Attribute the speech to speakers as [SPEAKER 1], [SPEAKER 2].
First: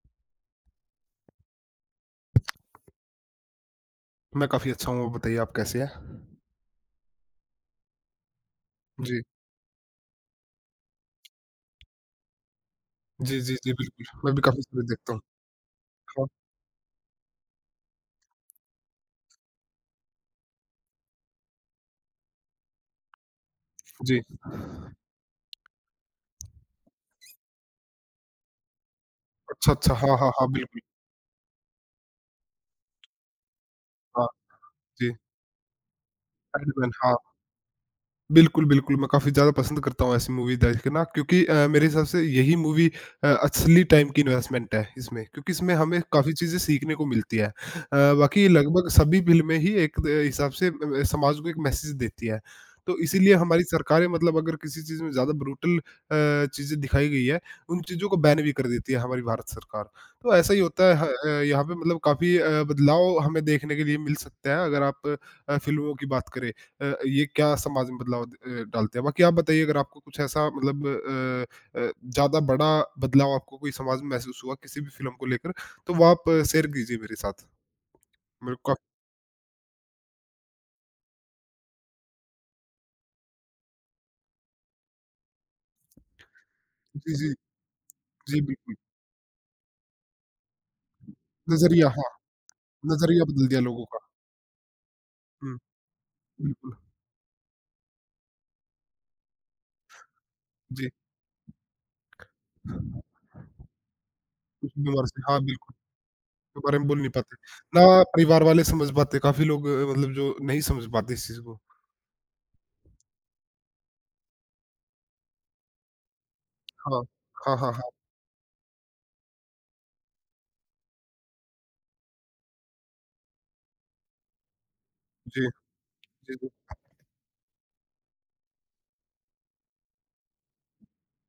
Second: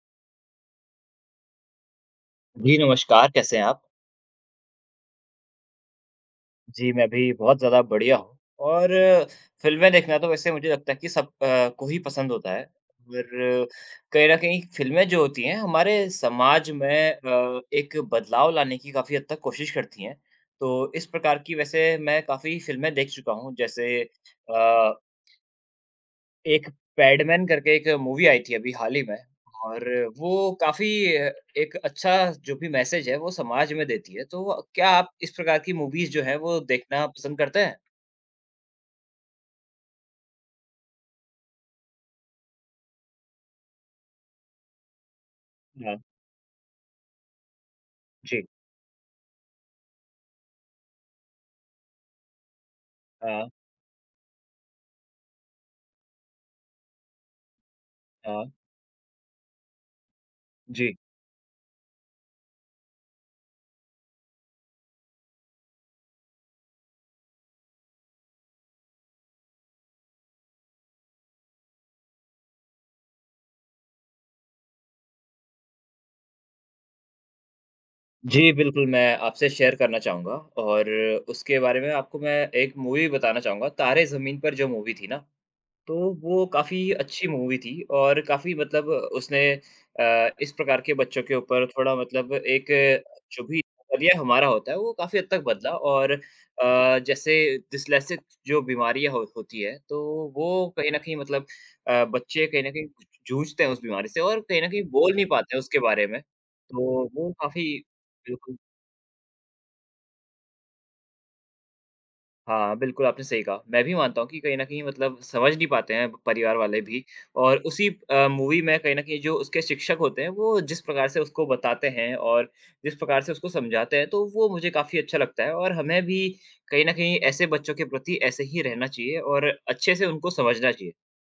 [SPEAKER 1] जी नमस्कार, कैसे हैं आप?
[SPEAKER 2] मैं काफ़ी अच्छा हूँ। बताइए आप कैसे हैं?
[SPEAKER 1] जी, मैं भी बहुत ज़्यादा बढ़िया हूँ और
[SPEAKER 2] जी।
[SPEAKER 1] फिल्में देखना तो वैसे मुझे लगता है कि सब अ, को ही पसंद होता है। और
[SPEAKER 2] जी, जी, जी। बिल्कुल।
[SPEAKER 1] कहीं
[SPEAKER 2] मैं
[SPEAKER 1] न
[SPEAKER 2] भी काफ़ी
[SPEAKER 1] कहीं
[SPEAKER 2] सीरीज़
[SPEAKER 1] फिल्में
[SPEAKER 2] देखता
[SPEAKER 1] जो
[SPEAKER 2] हूँ।
[SPEAKER 1] होती हैं, हमारे
[SPEAKER 2] हाँ।
[SPEAKER 1] समाज में अ, एक बदलाव लाने की काफ़ी हद तक कोशिश करती हैं। तो इस प्रकार की वैसे मैं काफ़ी फिल्में देख चुका हूँ। जैसे
[SPEAKER 2] जी।
[SPEAKER 1] अ एक पैडमैन करके एक मूवी आई थी अभी हाल ही में,
[SPEAKER 2] अच्छा,
[SPEAKER 1] और
[SPEAKER 2] अच्छा। हाँ, हाँ, हाँ।
[SPEAKER 1] वो
[SPEAKER 2] बिल्कुल।
[SPEAKER 1] काफ़ी एक अच्छा जो भी मैसेज है वो समाज में देती है।
[SPEAKER 2] हाँ।
[SPEAKER 1] तो क्या
[SPEAKER 2] जी।
[SPEAKER 1] आप इस प्रकार की मूवीज़ जो है वो
[SPEAKER 2] अरे! [unintelligible]
[SPEAKER 1] देखना
[SPEAKER 2] हाँ।
[SPEAKER 1] पसंद करते हैं?
[SPEAKER 2] बिल्कुल, बिल्कुल। मैं काफ़ी ज़्यादा पसंद करता हूँ ऐसी मूवीज़ देखना क्योंकि अ, मेरे हिसाब से यही मूवी अ, असली टाइम की इन्वेस्टमेंट है, इसमें क्योंकि इसमें हमें
[SPEAKER 1] हाँ।
[SPEAKER 2] काफ़ी चीज़ें सीखने को मिलती है। अ,
[SPEAKER 1] जी।
[SPEAKER 2] बाकी लगभग सभी फिल्में में ही एक द हिसाब से ब ब समाज को एक मैसेज़ देती हैं। तो इसीलिए
[SPEAKER 1] हाँ।
[SPEAKER 2] हमारी सरकारें मतलब अगर किसी चीज़ में ज़्यादा ब्रुटल अ, चीज़ें दिखाई गई है, उन चीज़ों को बैन भी
[SPEAKER 1] हाँ।
[SPEAKER 2] कर देती है हमारी भारत सरकार। तो ऐसा ही होता
[SPEAKER 1] जी।
[SPEAKER 2] है ह अ, यहाँ पे मतलब काफ़ी अ, बदलाव हमें देखने के लिए मिल सकता है, अगर आप अ, फिल्मों की बात करें, अ, ये क्या समाज में बदलाव अ, डालते हैं। बाकी आप बताइए अगर आपको कुछ ऐसा मतलब अ अ, ज़्यादा बड़ा बदलाव आपको कोई समाज में महसूस हुआ किसी भी फिल्म को लेकर, तो वो आप शेयर कीजिए मेरे साथ।
[SPEAKER 1] जी
[SPEAKER 2] मेरे क
[SPEAKER 1] बिल्कुल, मैं आपसे शेयर करना चाहूँगा, और उसके बारे में आपको मैं एक मूवी बताना चाहूँगा तारे ज़मीन पर जो मूवी थी ना, तो वो काफ़ी
[SPEAKER 2] जी,
[SPEAKER 1] अच्छी
[SPEAKER 2] जी।
[SPEAKER 1] मूवी थी और
[SPEAKER 2] जी
[SPEAKER 1] काफ़ी
[SPEAKER 2] बिल्कुल।
[SPEAKER 1] मतलब उसने अ, इस प्रकार के बच्चों के ऊपर
[SPEAKER 2] नज़रिया
[SPEAKER 1] थोड़ा
[SPEAKER 2] हाँ।
[SPEAKER 1] मतलब एक
[SPEAKER 2] नज़रिया
[SPEAKER 1] जो
[SPEAKER 2] बदल
[SPEAKER 1] भी
[SPEAKER 2] दिया लोगों का।
[SPEAKER 1] नज़रिया हमारा होता है वो काफ़ी हद तक
[SPEAKER 2] हुँ।
[SPEAKER 1] बदला। और
[SPEAKER 2] बिल्कुल।
[SPEAKER 1] अ, जैसे डिस्लेक्सिस जो बीमारियाँ हो होती है तो वो
[SPEAKER 2] जी।
[SPEAKER 1] कहीं न कहीं मतलब अ, बच्चे कहीं न कहीं जूझते हैं उस बीमारी से और कहीं न
[SPEAKER 2] उस
[SPEAKER 1] कहीं
[SPEAKER 2] बीमारी
[SPEAKER 1] बोल
[SPEAKER 2] से
[SPEAKER 1] नहीं
[SPEAKER 2] हाँ
[SPEAKER 1] पाते
[SPEAKER 2] बिल्कुल।
[SPEAKER 1] उसके बारे में,
[SPEAKER 2] इसके बारे में बोल
[SPEAKER 1] तो
[SPEAKER 2] नहीं
[SPEAKER 1] वो
[SPEAKER 2] पाते,
[SPEAKER 1] काफ़ी
[SPEAKER 2] ना परिवार
[SPEAKER 1] बिल्कुल।
[SPEAKER 2] वाले समझ पाते। काफ़ी लोग मतलब जो नहीं समझ पाते इस चीज़ को।
[SPEAKER 1] हाँ, बिल्कुल आपने सही कहा। मैं भी मानता हूँ कि कहीं न कहीं मतलब समझ नहीं पाते हैं परिवार वाले
[SPEAKER 2] हाँ।
[SPEAKER 1] भी
[SPEAKER 2] हाँ,
[SPEAKER 1] और
[SPEAKER 2] हाँ,
[SPEAKER 1] उसी
[SPEAKER 2] हाँ।
[SPEAKER 1] अ, मूवी में कहीं न कहीं जो उसके शिक्षक होते हैं वो जिस प्रकार से उसको बताते हैं और जिस प्रकार से उसको समझाते हैं, तो वो मुझे काफ़ी अच्छा लगता
[SPEAKER 2] जी।
[SPEAKER 1] है। और हमें भी
[SPEAKER 2] जी, जी।
[SPEAKER 1] कहीं न कहीं ऐसे बच्चों के प्रति ऐसे ही रहना चाहिए और अच्छे से उनको समझना चाहिए।